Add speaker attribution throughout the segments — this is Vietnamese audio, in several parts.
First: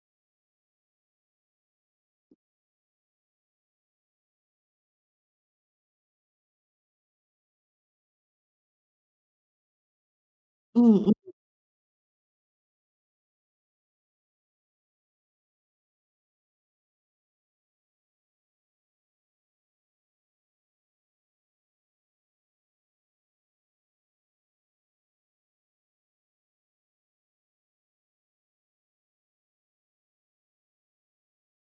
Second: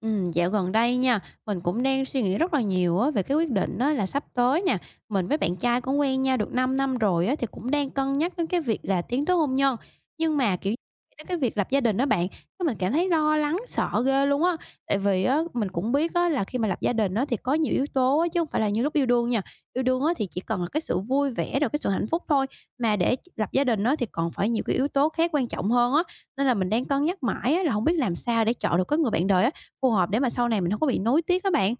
Speaker 1: Dạo gần đây nha, mình cũng đang suy nghĩ rất là nhiều á về cái quyết định á là sắp tới nè, mình với bạn trai cũng quen nhau được 5 năm rồi á, thì cũng đang cân nhắc đến cái việc là tiến tới hôn nhân. Nhưng mà, kiểu,
Speaker 2: Ừ,
Speaker 1: tới
Speaker 2: ừm,
Speaker 1: cái việc lập gia đình đó bạn, cái mình cảm thấy lo lắng, sợ ghê luôn á. Tại vì á, mình cũng biết á là khi mà lập gia đình á thì có nhiều yếu tố á, chứ không phải là như lúc yêu đương nha. Yêu đương á thì chỉ cần là cái sự vui vẻ rồi cái sự hạnh phúc thôi, mà để lập gia đình á thì còn phải nhiều cái yếu tố khác quan trọng hơn á. Nên là mình đang cân nhắc mãi á là không biết làm sao để chọn được cái người bạn đời á, phù hợp để mà sau này mình không có bị nối tiếc á bạn.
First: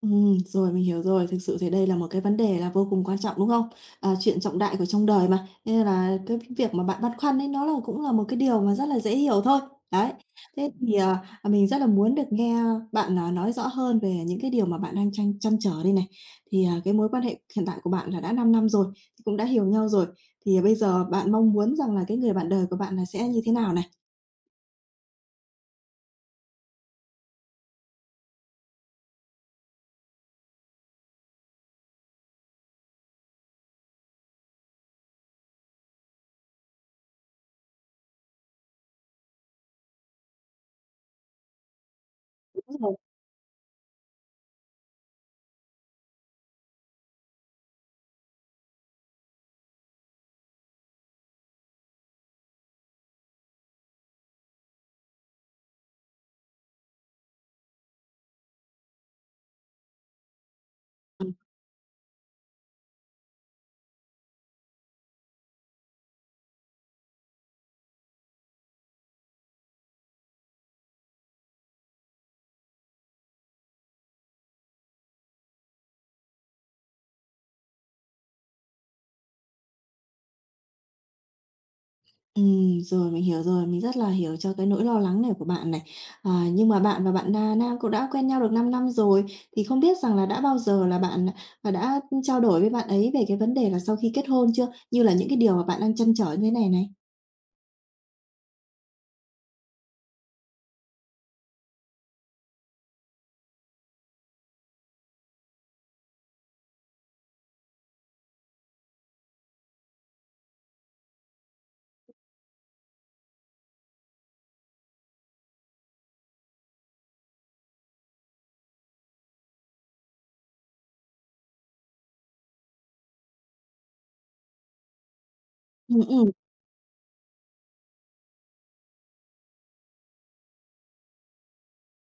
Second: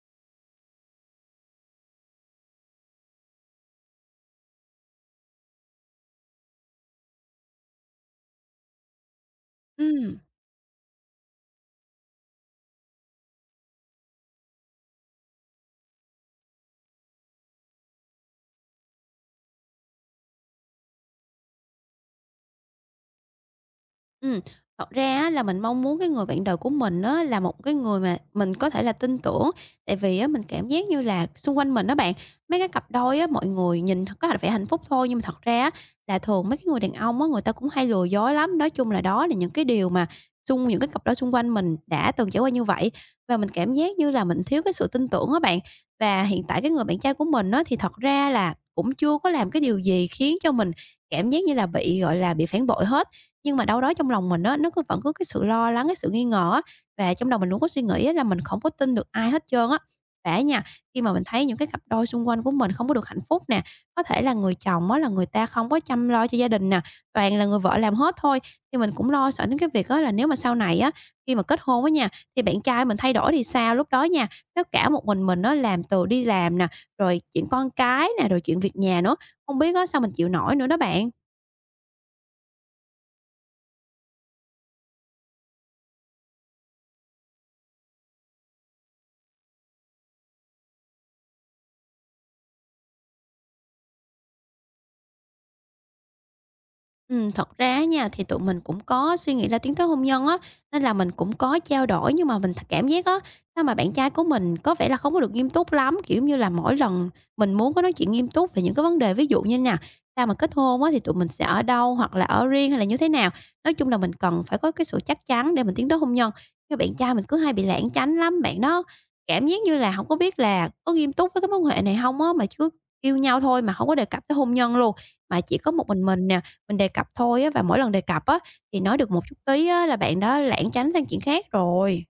Speaker 2: rồi, mình hiểu rồi. Thực sự thì đây là một cái vấn đề là vô cùng quan trọng, đúng không? Chuyện trọng đại của trong đời mà, nên là cái việc mà bạn băn khoăn ấy nó là cũng là một cái điều mà rất là dễ hiểu thôi. Đấy,
Speaker 1: Ừm.
Speaker 2: thế thì mình rất là muốn được nghe bạn, nói rõ hơn về những cái điều mà bạn đang tranh trăn trở đây này. Thì cái mối quan hệ hiện tại của bạn là đã 5 năm rồi, thì cũng đã hiểu nhau rồi, thì bây giờ bạn mong muốn rằng là cái người bạn đời của bạn là sẽ như thế nào này?
Speaker 1: Ừm, thật ra á là mình mong muốn cái người bạn đời của mình á là một cái người mà mình có thể là tin tưởng, tại vì á mình cảm giác như là xung quanh mình đó bạn, mấy cái cặp đôi á, mọi người nhìn thật có vẻ hạnh phúc thôi, nhưng mà thật ra á là thường mấy cái người đàn ông á, người ta cũng hay lừa dối lắm. Nói chung là đó là những cái điều mà xung những cái cặp đôi xung quanh mình đã từng trải qua như vậy, và mình cảm giác như là mình thiếu cái sự tin tưởng á bạn. Và hiện tại cái người bạn trai của mình á thì thật ra là cũng chưa có làm cái điều gì khiến cho mình cảm giác như là bị, gọi là, bị phản bội hết. Nhưng mà đâu đó trong lòng mình á, nó cứ vẫn có cái sự lo lắng, cái sự nghi ngờ á, và trong đầu mình luôn có suy nghĩ á là mình không có tin được ai hết trơn á. Và á nha, khi mà mình thấy những cái cặp đôi xung quanh của mình không có được hạnh phúc nè, có thể là người chồng á là người ta không có chăm lo cho gia đình nè, toàn là người vợ làm hết thôi, thì mình cũng lo sợ đến cái việc á là nếu mà sau này á, khi mà kết hôn á nha, thì bạn trai mình thay đổi thì sao? Lúc đó nha, tất cả một mình nó làm từ đi làm nè, rồi chuyện con cái nè, rồi chuyện việc nhà nữa, không biết á sao mình chịu nổi nữa đó bạn.
Speaker 2: Rồi, mình hiểu rồi, mình rất là hiểu cho cái nỗi lo lắng này của bạn này. À, nhưng mà bạn và bạn na nam cũng đã quen nhau được 5 năm rồi, thì không biết rằng là đã bao giờ là bạn, và đã trao đổi với bạn ấy về cái vấn đề là sau khi kết hôn chưa? Như là những cái điều mà bạn đang trăn trở như thế này này.
Speaker 1: Thật ra á nha, thì tụi mình cũng có suy nghĩ là tiến tới hôn nhân á, nên là mình cũng có trao đổi nhưng mà mình cảm giác á, sao mà bạn trai của mình có vẻ là không có được nghiêm túc lắm. Kiểu, như là, mỗi lần mình muốn có nói chuyện nghiêm túc về những cái vấn đề ví dụ như nè, sao mà kết hôn á thì tụi mình sẽ ở đâu, hoặc là ở riêng hay là như thế nào. Nói chung là mình cần phải có cái sự chắc chắn để mình tiến tới hôn nhân, cái bạn trai mình cứ hay bị lảng tránh lắm, bạn đó cảm giác như là không có biết là có nghiêm túc với cái mối quan hệ này không á, mà cứ yêu nhau thôi mà không có đề cập tới hôn nhân luôn. Mà chỉ có một
Speaker 2: Ừm,
Speaker 1: mình
Speaker 2: ừm.
Speaker 1: nè, mình đề cập thôi á, và mỗi lần đề cập á, thì nói được một chút tí á là bạn đó lảng tránh sang chuyện khác rồi.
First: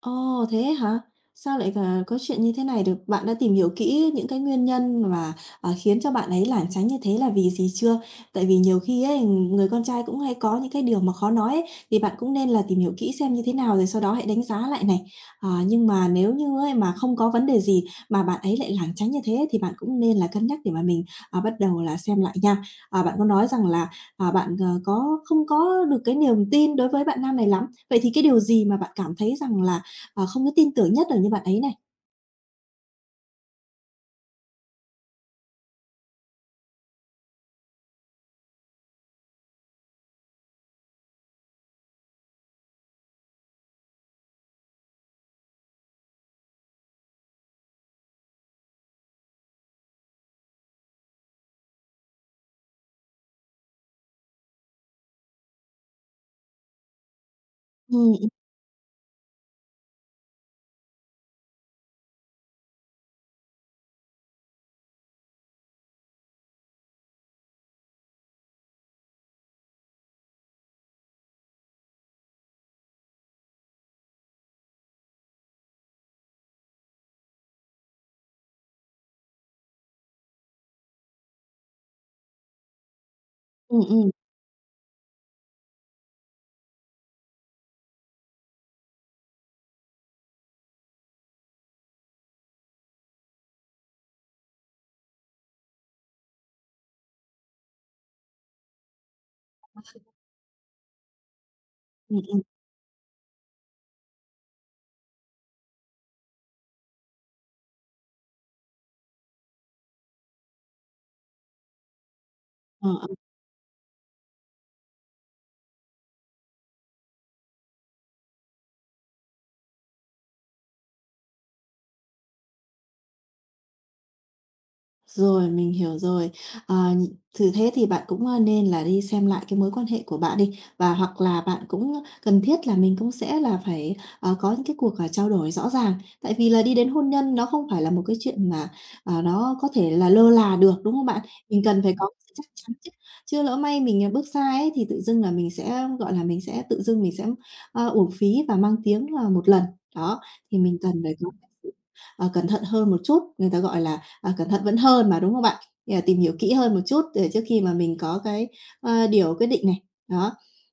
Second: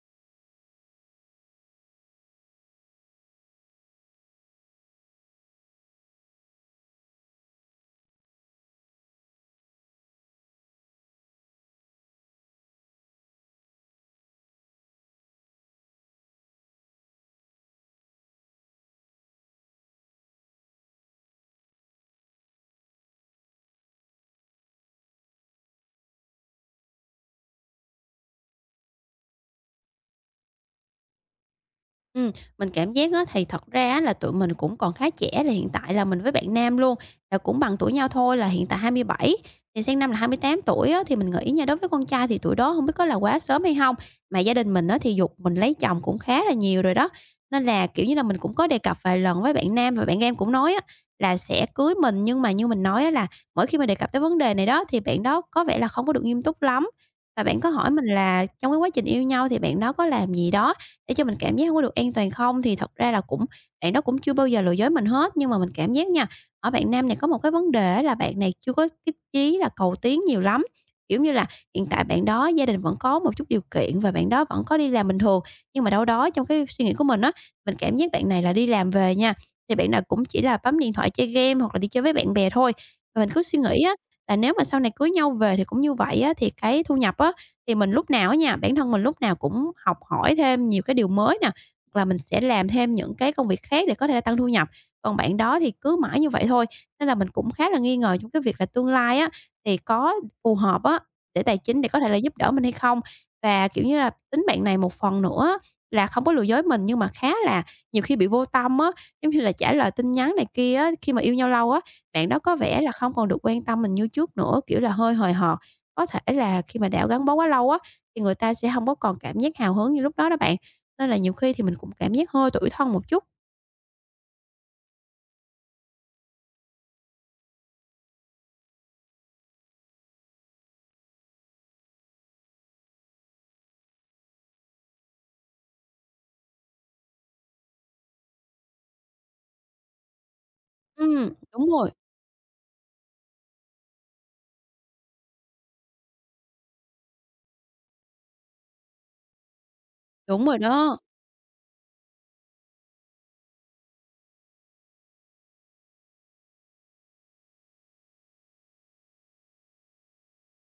Speaker 2: Ồ, thế hả? Sao lại có chuyện như thế này được? Bạn đã tìm hiểu kỹ những cái nguyên nhân mà, ờ, khiến cho bạn ấy lảng tránh như thế là vì gì chưa? Tại vì nhiều khi ấy, người con trai cũng hay có những cái điều mà khó nói ấy, thì bạn cũng nên là tìm hiểu kỹ xem như thế nào rồi sau đó hãy đánh giá lại này. Ờ, nhưng mà nếu như ấy mà không có vấn đề gì mà bạn ấy lại lảng tránh như thế thì bạn cũng nên là cân nhắc để mà mình, bắt đầu là xem lại nha. Ờ, bạn có nói rằng là, à, bạn, ờ, có không có được cái niềm tin đối với bạn nam này lắm. Vậy thì cái điều gì mà bạn cảm thấy rằng là không có tin tưởng nhất ở như bạn ấy này.
Speaker 1: Ừm, mình cảm giác á, thì thật ra á là tụi mình cũng còn khá trẻ, là hiện tại là mình với bạn nam luôn, là cũng bằng tuổi nhau thôi, là hiện tại 27 thì sang năm là 28 tuổi á, thì mình nghĩ nha, đối với con trai thì tuổi đó không biết có là quá sớm hay không. Mà gia đình mình á, thì giục mình lấy chồng cũng khá là nhiều rồi đó, nên là, kiểu như là, mình cũng có đề cập vài lần với bạn nam và bạn em cũng nói á, là sẽ cưới mình. Nhưng mà như mình nói á, là mỗi khi mình đề cập tới vấn đề này đó, thì bạn đó có vẻ là không có được nghiêm túc lắm, và bạn có hỏi mình
Speaker 2: Ừm, ừm,
Speaker 1: là trong cái quá trình yêu nhau thì bạn đó có làm gì đó để cho mình cảm giác hông có được an toàn không? Thì thật ra là cũng bạn đó cũng chưa bao giờ lừa dối mình hết, nhưng mà mình cảm giác nha, ở bạn nam này có một cái vấn đề là bạn này chưa có cái chí là cầu tiến nhiều lắm. Kiểu như là, hiện tại bạn đó gia đình vẫn có một chút điều kiện và bạn đó vẫn có đi làm bình thường, nhưng mà đâu đó trong cái suy nghĩ của mình á, mình cảm giác bạn này là đi làm về nha, thì bạn nào cũng chỉ là bấm điện thoại chơi game hoặc là đi chơi với bạn bè thôi. Và mình cứ suy
Speaker 2: ừm,
Speaker 1: nghĩ á,
Speaker 2: ừm,
Speaker 1: là nếu mà sau này cưới nhau về thì cũng như vậy á, thì cái thu nhập á, thì mình lúc nào á nha, bản thân mình lúc nào cũng học hỏi thêm nhiều cái điều mới nè, hoặc là mình sẽ làm thêm những cái công việc khác để có thể là tăng thu nhập. Còn bạn đó thì cứ mãi như vậy thôi, nên là mình cũng khá là nghi ngờ trong cái việc là tương lai á, thì có phù hợp á, để tài chính để có thể là
Speaker 2: ừm,
Speaker 1: giúp
Speaker 2: ừm,
Speaker 1: đỡ mình hay không? Và, kiểu như là, tính bạn này một phần nữa á là không có lừa dối mình nhưng mà khá là nhiều khi bị vô tâm á, giống như là, trả lời tin nhắn này kia á, khi mà yêu nhau lâu á, bạn đó có vẻ là
Speaker 2: ờ.
Speaker 1: không còn được quan tâm mình như trước nữa, kiểu là, hơi hời hợt. Có thể là khi mà đã gắn bó quá lâu á, thì người ta sẽ hông có còn cảm giác hào hứng như lúc đó đó bạn, nên là nhiều khi thì mình cũng cảm giác hơi tủi thân một chút.
Speaker 2: Rồi, mình hiểu rồi. Ờ, nh thử thế thì bạn cũng, ơ, nên là đi xem lại cái mối quan hệ của bạn đi, và hoặc là bạn cũng cần thiết là mình cũng sẽ là phải, có những cái cuộc, trao đổi rõ ràng. Tại vì là đi đến hôn nhân nó không phải là một cái chuyện mà, à, nó có thể là lơ là được, đúng không bạn?
Speaker 1: Ừm,
Speaker 2: Mình
Speaker 1: đúng
Speaker 2: cần
Speaker 1: rồi,
Speaker 2: phải có sự chắc chắn chứ, chứ lỡ may mình bước sai ấy thì tự dưng là mình sẽ, gọi là, mình sẽ tự dưng mình sẽ uổng phí và mang tiếng là một lần. Đó,
Speaker 1: đúng
Speaker 2: thì
Speaker 1: rồi
Speaker 2: mình
Speaker 1: đó.
Speaker 2: cần phải có sự, ờ, cẩn thận hơn một chút, người ta gọi là cẩn thận vẫn hơn mà, đúng không bạn? Thì tìm hiểu kỹ hơn một chút để trước khi mà mình có cái, điều quyết định này. Đó,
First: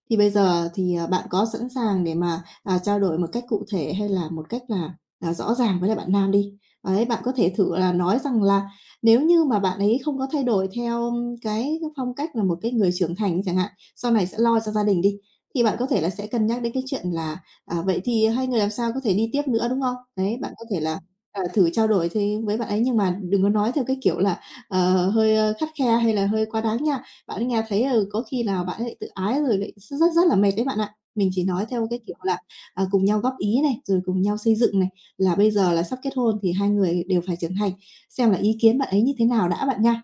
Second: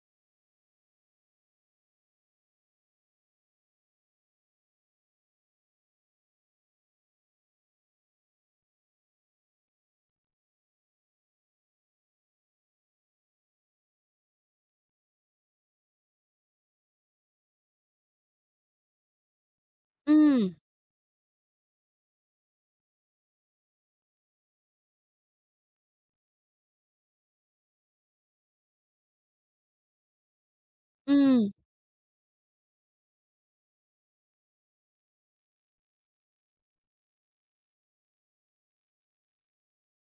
Speaker 2: thì bây giờ thì, à, bạn có sẵn sàng để mà, trao đổi một cách cụ thể hay là một cách là, rõ ràng với lại bạn nam đi? Đấy, bạn có thể thử là nói rằng là nếu như mà bạn ấy không có thay đổi theo cái phong cách là một cái người trưởng thành chẳng hạn, sau này sẽ lo cho gia đình đi, thì bạn có thể là sẽ cân nhắc đến cái chuyện là, vậy thì hai người làm sao có thể đi tiếp nữa, đúng không? Đấy, bạn
Speaker 1: Ừm,
Speaker 2: có thể là thử trao đổi thì với bạn ấy nhưng mà đừng có nói theo cái kiểu là, hơi khắt khe hay là hơi quá đáng nha. Bạn ấy nghe thấy, ừ, có khi nào bạn ấy lại tự ái rồi lại s rất rất là mệt đấy bạn ạ. Mình chỉ
Speaker 1: ừm.
Speaker 2: nói theo cái kiểu là, cùng nhau góp ý này, rồi cùng nhau xây dựng này, là bây giờ là sắp kết hôn thì hai người đều phải trưởng thành, xem là ý kiến bạn ấy như thế nào đã bạn nha.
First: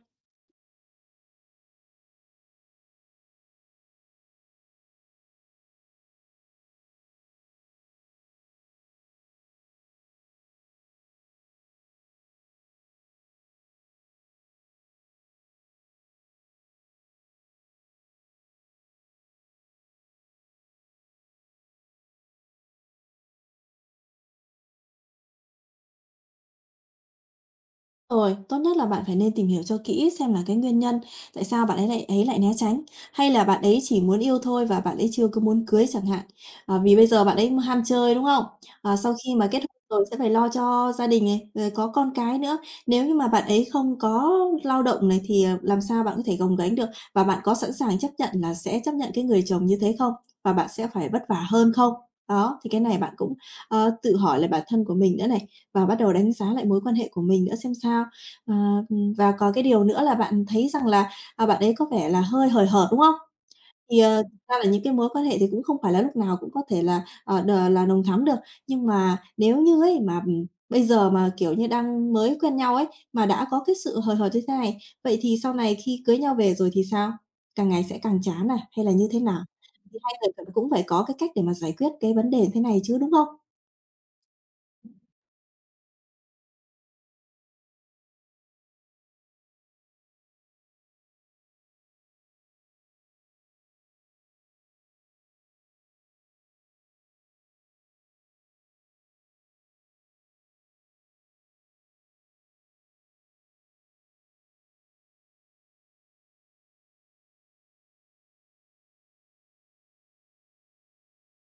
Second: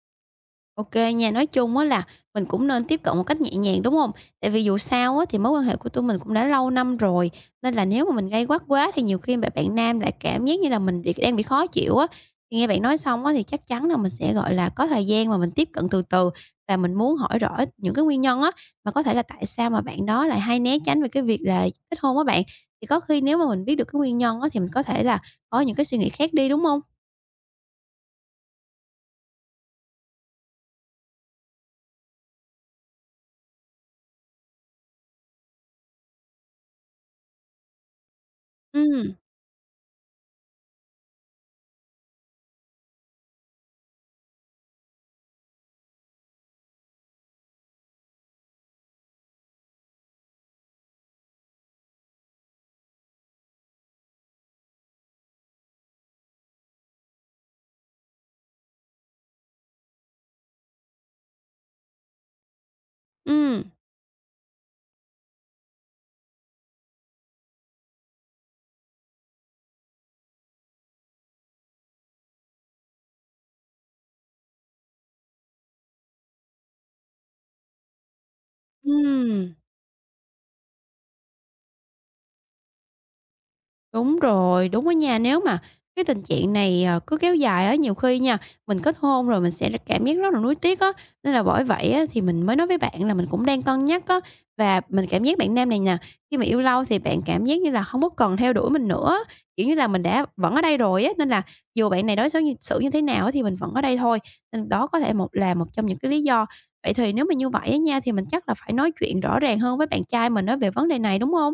Speaker 1: OK, kê nha, nói chung á là mình cũng nên tiếp cận một cách nhẹ nhàng, đúng không? Tại vì dù sao á thì mối quan hệ của tụi mình cũng đã lâu năm rồi, nên là nếu mà mình gay gắt quá thì nhiều khi mà bạn nam lại cảm giác như là mình bị đang bị khó chịu á. Thì nghe bạn nói xong á thì chắc chắn là mình sẽ, gọi là, có thời gian mà mình tiếp cận từ từ và mình muốn hỏi rõ những cái nguyên nhân á, mà có thể là tại sao mà bạn đó lại hay né tránh về cái việc là kết hôn á bạn. Thì có khi nếu mà mình biết được cái nguyên nhân á thì mình có thể là có những cái suy nghĩ khác đi, đúng không?
Speaker 2: Rồi, tốt nhất là bạn phải nên tìm hiểu cho kỹ xem là cái nguyên nhân tại sao bạn ấy lại né tránh, hay là bạn ấy chỉ muốn yêu thôi và bạn ấy chưa có muốn cưới chẳng hạn. À, vì bây giờ bạn ấy ham chơi, đúng không? À,
Speaker 1: Ừ,
Speaker 2: sau khi mà kết hôn rồi sẽ phải lo cho gia đình này, rồi có con cái nữa. Nếu như mà bạn ấy không có lao động này thì, ờ, làm sao bạn có thể gồng gánh được? Và bạn có sẵn sàng chấp nhận là sẽ chấp nhận cái người chồng như thế không? Và bạn sẽ phải vất vả hơn không? Đó, thì cái này bạn cũng tự hỏi lại bản thân của mình nữa này, và bắt đầu đánh giá lại mối quan hệ của mình nữa xem sao. Ờ, và có cái điều nữa là bạn thấy rằng là, à, bạn ấy có vẻ là hơi hời hợt, đúng không?
Speaker 1: ừ,
Speaker 2: Thì thực ra là những cái mối quan hệ thì cũng không phải là lúc nào cũng có thể là, đ là nồng thắm được, nhưng mà nếu như ấy mà, bây giờ mà, kiểu như, đang mới quen nhau ấy, mà đã có cái sự hời hợt như thế này, vậy thì sau này khi cưới nhau về rồi thì sao? Càng ngày sẽ càng chán à, hay là
Speaker 1: ừ.
Speaker 2: như thế nào? Thì hai người cần cũng phải có cái cách để mà giải quyết cái vấn đề thế này chứ, đúng không?
Speaker 1: Đúng rồi, đúng đó nha. Nếu mà cái tình trạng này, ờ, cứ kéo dài á, nhiều khi nha, mình kết hôn rồi mình sẽ cảm giác rất là nuối tiếc á. Nên là bởi vậy á, thì mình mới nói với bạn là mình cũng đang cân nhắc á, và mình cảm giác bạn nam này nè, khi mà yêu lâu thì bạn cảm giác như là không có cần theo đuổi mình nữa, kiểu như là, mình đã vẫn ở đây rồi á, nên là dù bạn này đối xó như xử như thế nào á, thì mình vẫn ở đây thôi. Nên đó có thể một là một trong những cái lý do. Vậy thì nếu mà như vậy á nha, thì mình chắc là phải nói chuyện rõ ràng hơn với bạn trai mình á về vấn đề này, đúng không?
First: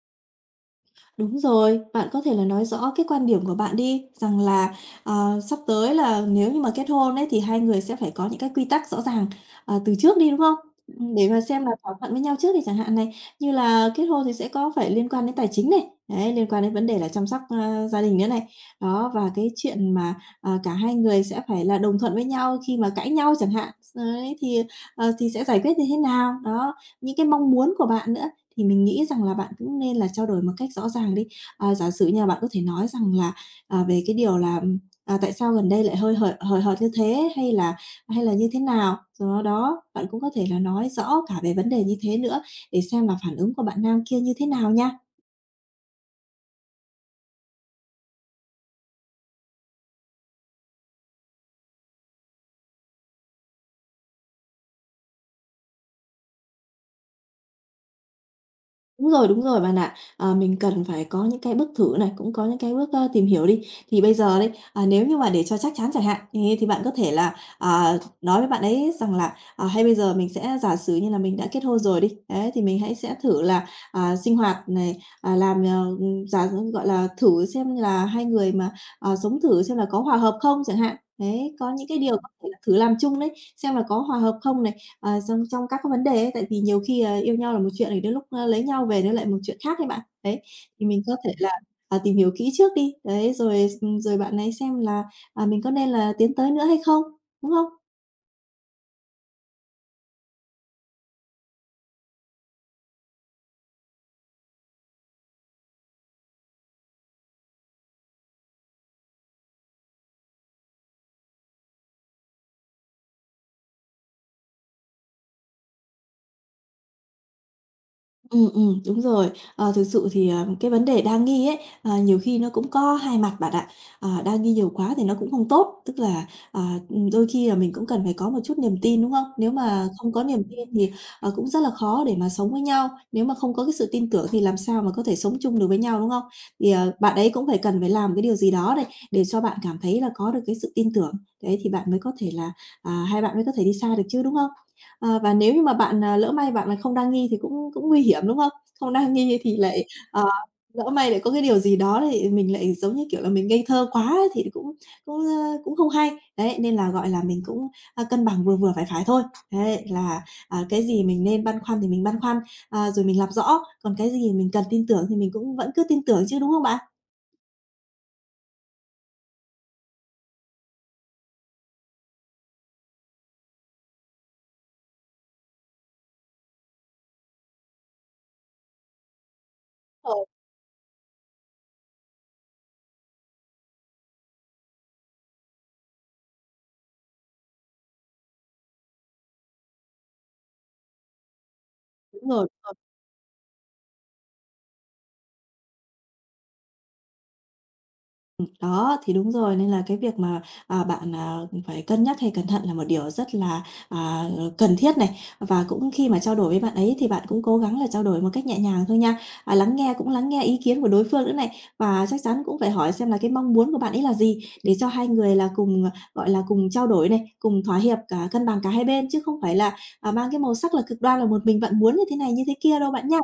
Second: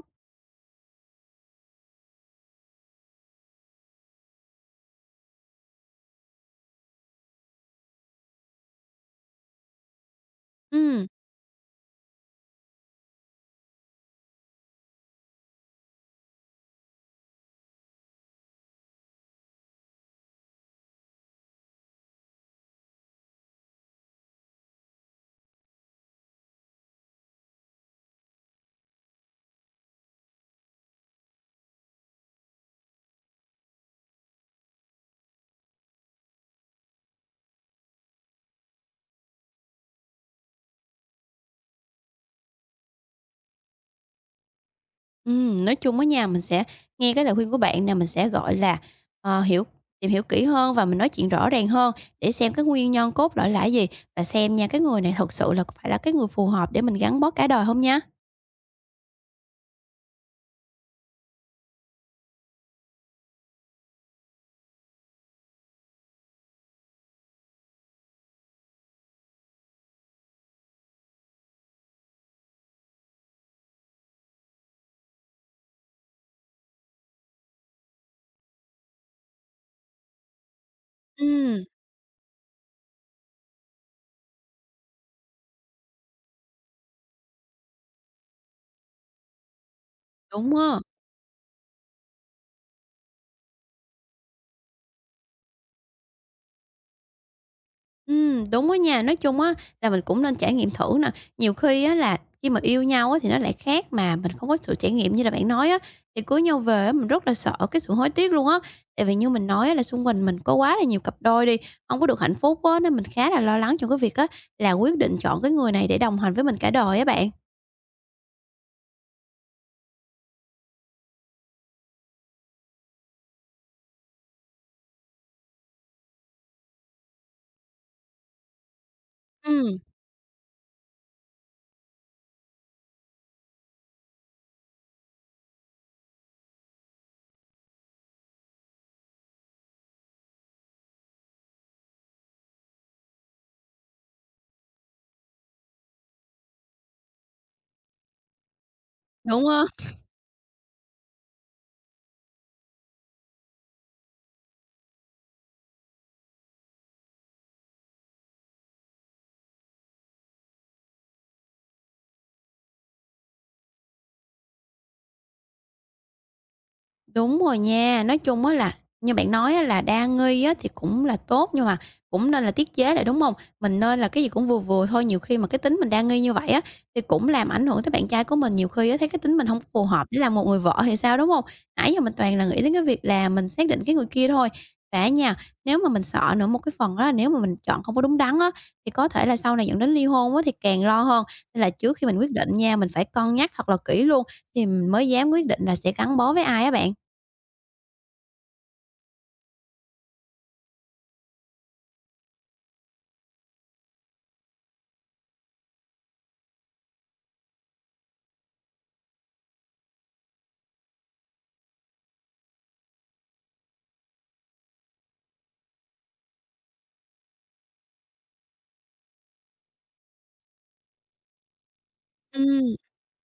Speaker 2: Đúng rồi, bạn có thể là nói rõ cái quan điểm của bạn đi, rằng là, sắp tới là nếu như mà kết hôn ấy, thì hai người sẽ phải có những cái quy tắc rõ ràng, từ trước đi, đúng không?
Speaker 1: Ừm.
Speaker 2: Để mà xem là thỏa thuận với nhau trước thì chẳng hạn này, như là kết hôn thì sẽ có phải liên quan đến tài chính này, đấy, liên quan đến vấn đề là chăm sóc, gia đình nữa này. Đó, và cái chuyện mà cả hai người sẽ phải là đồng thuận với nhau khi mà cãi nhau chẳng hạn, đấy thì thì sẽ giải quyết như thế nào? Đó, những cái mong muốn của bạn nữa. Thì mình nghĩ rằng là bạn cũng nên là trao đổi một cách rõ ràng đi. À, giả sử như là bạn có thể nói rằng là, về cái điều là tại sao gần đây lại hơi hời hời hợt như thế, hay là như thế nào? Rồi đó, bạn cũng có thể là nói rõ cả về vấn đề như thế nữa để xem là phản ứng của bạn nam kia như thế nào nha.
Speaker 1: Nói chung á nha, mình sẽ nghe cái lời khuyên của bạn nè, mình sẽ, gọi là, ờ, tìm hiểu kỹ hơn và mình nói chuyện rõ ràng hơn để xem cái nguyên nhân cốt lõi là gì, và xem nha cái người này thật sự là phải là cái người phù hợp để mình gắn bó cả đời không nha.
Speaker 2: Đúng rồi bạn ạ. À, mình cần phải có những cái bước thử này, cũng có những cái bước, tìm hiểu đi. Thì bây giờ đấy nếu như mà để cho chắc chắn chẳng hạn, thế thì bạn có thể là, nói với bạn ấy rằng là, hay bây giờ mình sẽ giả sử như là mình đã kết hôn rồi đi, đấy, thì mình hãy sẽ thử là, sinh hoạt này, à, giả dụ, gọi là, thử xem là hai người mà, sống thử xem là có hòa hợp không chẳng hạn. Đấy,
Speaker 1: Ừm,
Speaker 2: có những cái điều có thể là thử làm chung đấy, xem là có hòa hợp không này, ờ, trong trong các cái vấn đề ấy, tại vì nhiều khi yêu nhau là một chuyện thì đến lúc, lấy nhau về nó lại một chuyện khác ấy bạn. Đấy,
Speaker 1: đúng á.
Speaker 2: thì mình có thể là, tìm hiểu kỹ trước đi, đấy, rồi, rồi bạn ấy xem là, mình có nên là tiến tới nữa hay không, đúng không?
Speaker 1: Đúng á nha. Nói chung á là mình cũng nên trải nghiệm thử nè. Nhiều khi á là khi mà yêu nhau á thì nó lại khác, mà mình không có sự trải nghiệm như là bạn nói á, thì cưới nhau về á mình rất là sợ cái sự hối tiếc luôn á. Tại vì như mình nói á là xung quanh mình có quá là nhiều cặp đôi đi, không có được hạnh phúc á, nên mình khá là lo lắng trong cái việc á là quyết định chọn cái người này để đồng hành với mình cả đời á bạn.
Speaker 2: Ừ, đúng rồi. Ờ, thực sự thì cái vấn đề đa nghi ấy, nhiều khi nó cũng có hai mặt bạn ạ. Ờ, đa nghi nhiều quá thì nó cũng không tốt, tức là, ờ, đôi khi là mình cũng cần phải có một chút niềm tin, đúng không? Nếu
Speaker 1: Ừm,
Speaker 2: mà không có niềm tin thì, ờ, cũng rất là khó để mà sống với nhau, nếu mà không có cái sự tin tưởng thì làm sao mà có thể sống chung được với nhau, đúng không? Thì bạn ấy cũng phải cần phải làm cái điều gì đó này, để cho bạn cảm thấy là có được cái sự tin tưởng, đấy, thì bạn mới có thể là, hai bạn mới có thể đi xa được chứ, đúng không? Và nếu như mà bạn lỡ may bạn là không đa nghi thì cũng cũng nguy hiểm, đúng không? Không đa nghi
Speaker 1: đúng
Speaker 2: thì
Speaker 1: á.
Speaker 2: lại, ờ, lỡ may lại có cái điều gì đó thì mình lại, giống như kiểu là, mình ngây thơ quá ấy thì cũng cũng không hay. Đấy, nên là, gọi là, mình cũng, cân bằng vừa vừa, phải phải thôi. Đấy là, cái gì mình nên băn khoăn thì mình băn khoăn, rồi mình làm rõ, còn cái gì mình cần tin tưởng thì mình cũng vẫn cứ tin tưởng chứ, đúng không bạn?
Speaker 1: Đúng rồi nha, nói chung á là như bạn nói á là đa nghi á thì cũng là tốt nhưng mà cũng nên là tiết chế lại, đúng không? Mình nên là cái gì cũng vừa vừa thôi, nhiều khi mà cái tính mình đa nghi như vậy á, thì cũng làm ảnh hưởng tới bạn trai của mình, nhiều khi á thấy cái tính mình không phù hợp để
Speaker 2: Rồi,
Speaker 1: làm một người vợ thì sao, đúng không? Nãy giờ mình toàn là nghĩ đến cái việc là mình xác định cái người kia thôi. Và á nha, nếu mà mình sợ nữa một cái phần đó là nếu mà mình chọn không có đúng đắn á, thì có thể là sau này dẫn đến ly hôn á thì càng lo hơn. Nên là trước khi mình
Speaker 2: đúng
Speaker 1: quyết
Speaker 2: rồi.
Speaker 1: định
Speaker 2: Rồi.
Speaker 1: nha, mình phải cân nhắc thật là kỹ luôn thì mình mới dám quyết định là sẽ gắn bó với ai á bạn.
Speaker 2: Đó, thì đúng rồi, nên là cái việc mà, à, bạn phải cân nhắc hay cẩn thận là một điều rất là, cần thiết này. Và cũng khi mà trao đổi với bạn ấy thì bạn cũng cố gắng là trao đổi một cách nhẹ nhàng thôi nha. À, lắng nghe cũng lắng nghe ý kiến của đối phương nữa này, và chắc chắn cũng phải hỏi xem là cái mong muốn của bạn ấy là gì để cho hai người là cùng, ờ, gọi là, cùng trao đổi này, cùng thỏa hiệp cả cân bằng cả hai bên, chứ không phải là, mang cái màu sắc là cực đoan là một mình bạn muốn như thế này, như thế
Speaker 1: Ừm,
Speaker 2: kia đâu bạn nha.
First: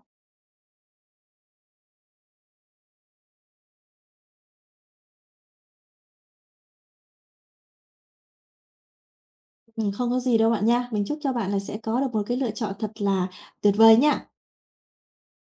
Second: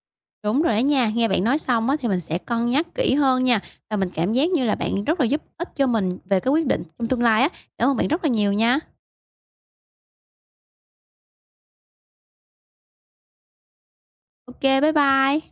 Speaker 1: đúng rồi đó nha. Nghe bạn nói xong á, thì mình sẽ cân nhắc kỹ hơn nha, và mình cảm giác như là bạn rất là giúp ích cho mình về cái quyết định trong tương lai á. Cảm ơn bạn rất là nhiều nha.
Speaker 2: Không có gì đâu bạn nha. Mình chúc cho bạn là sẽ có được một cái lựa chọn thật là tuyệt vời nha.
Speaker 1: OK, bye bye.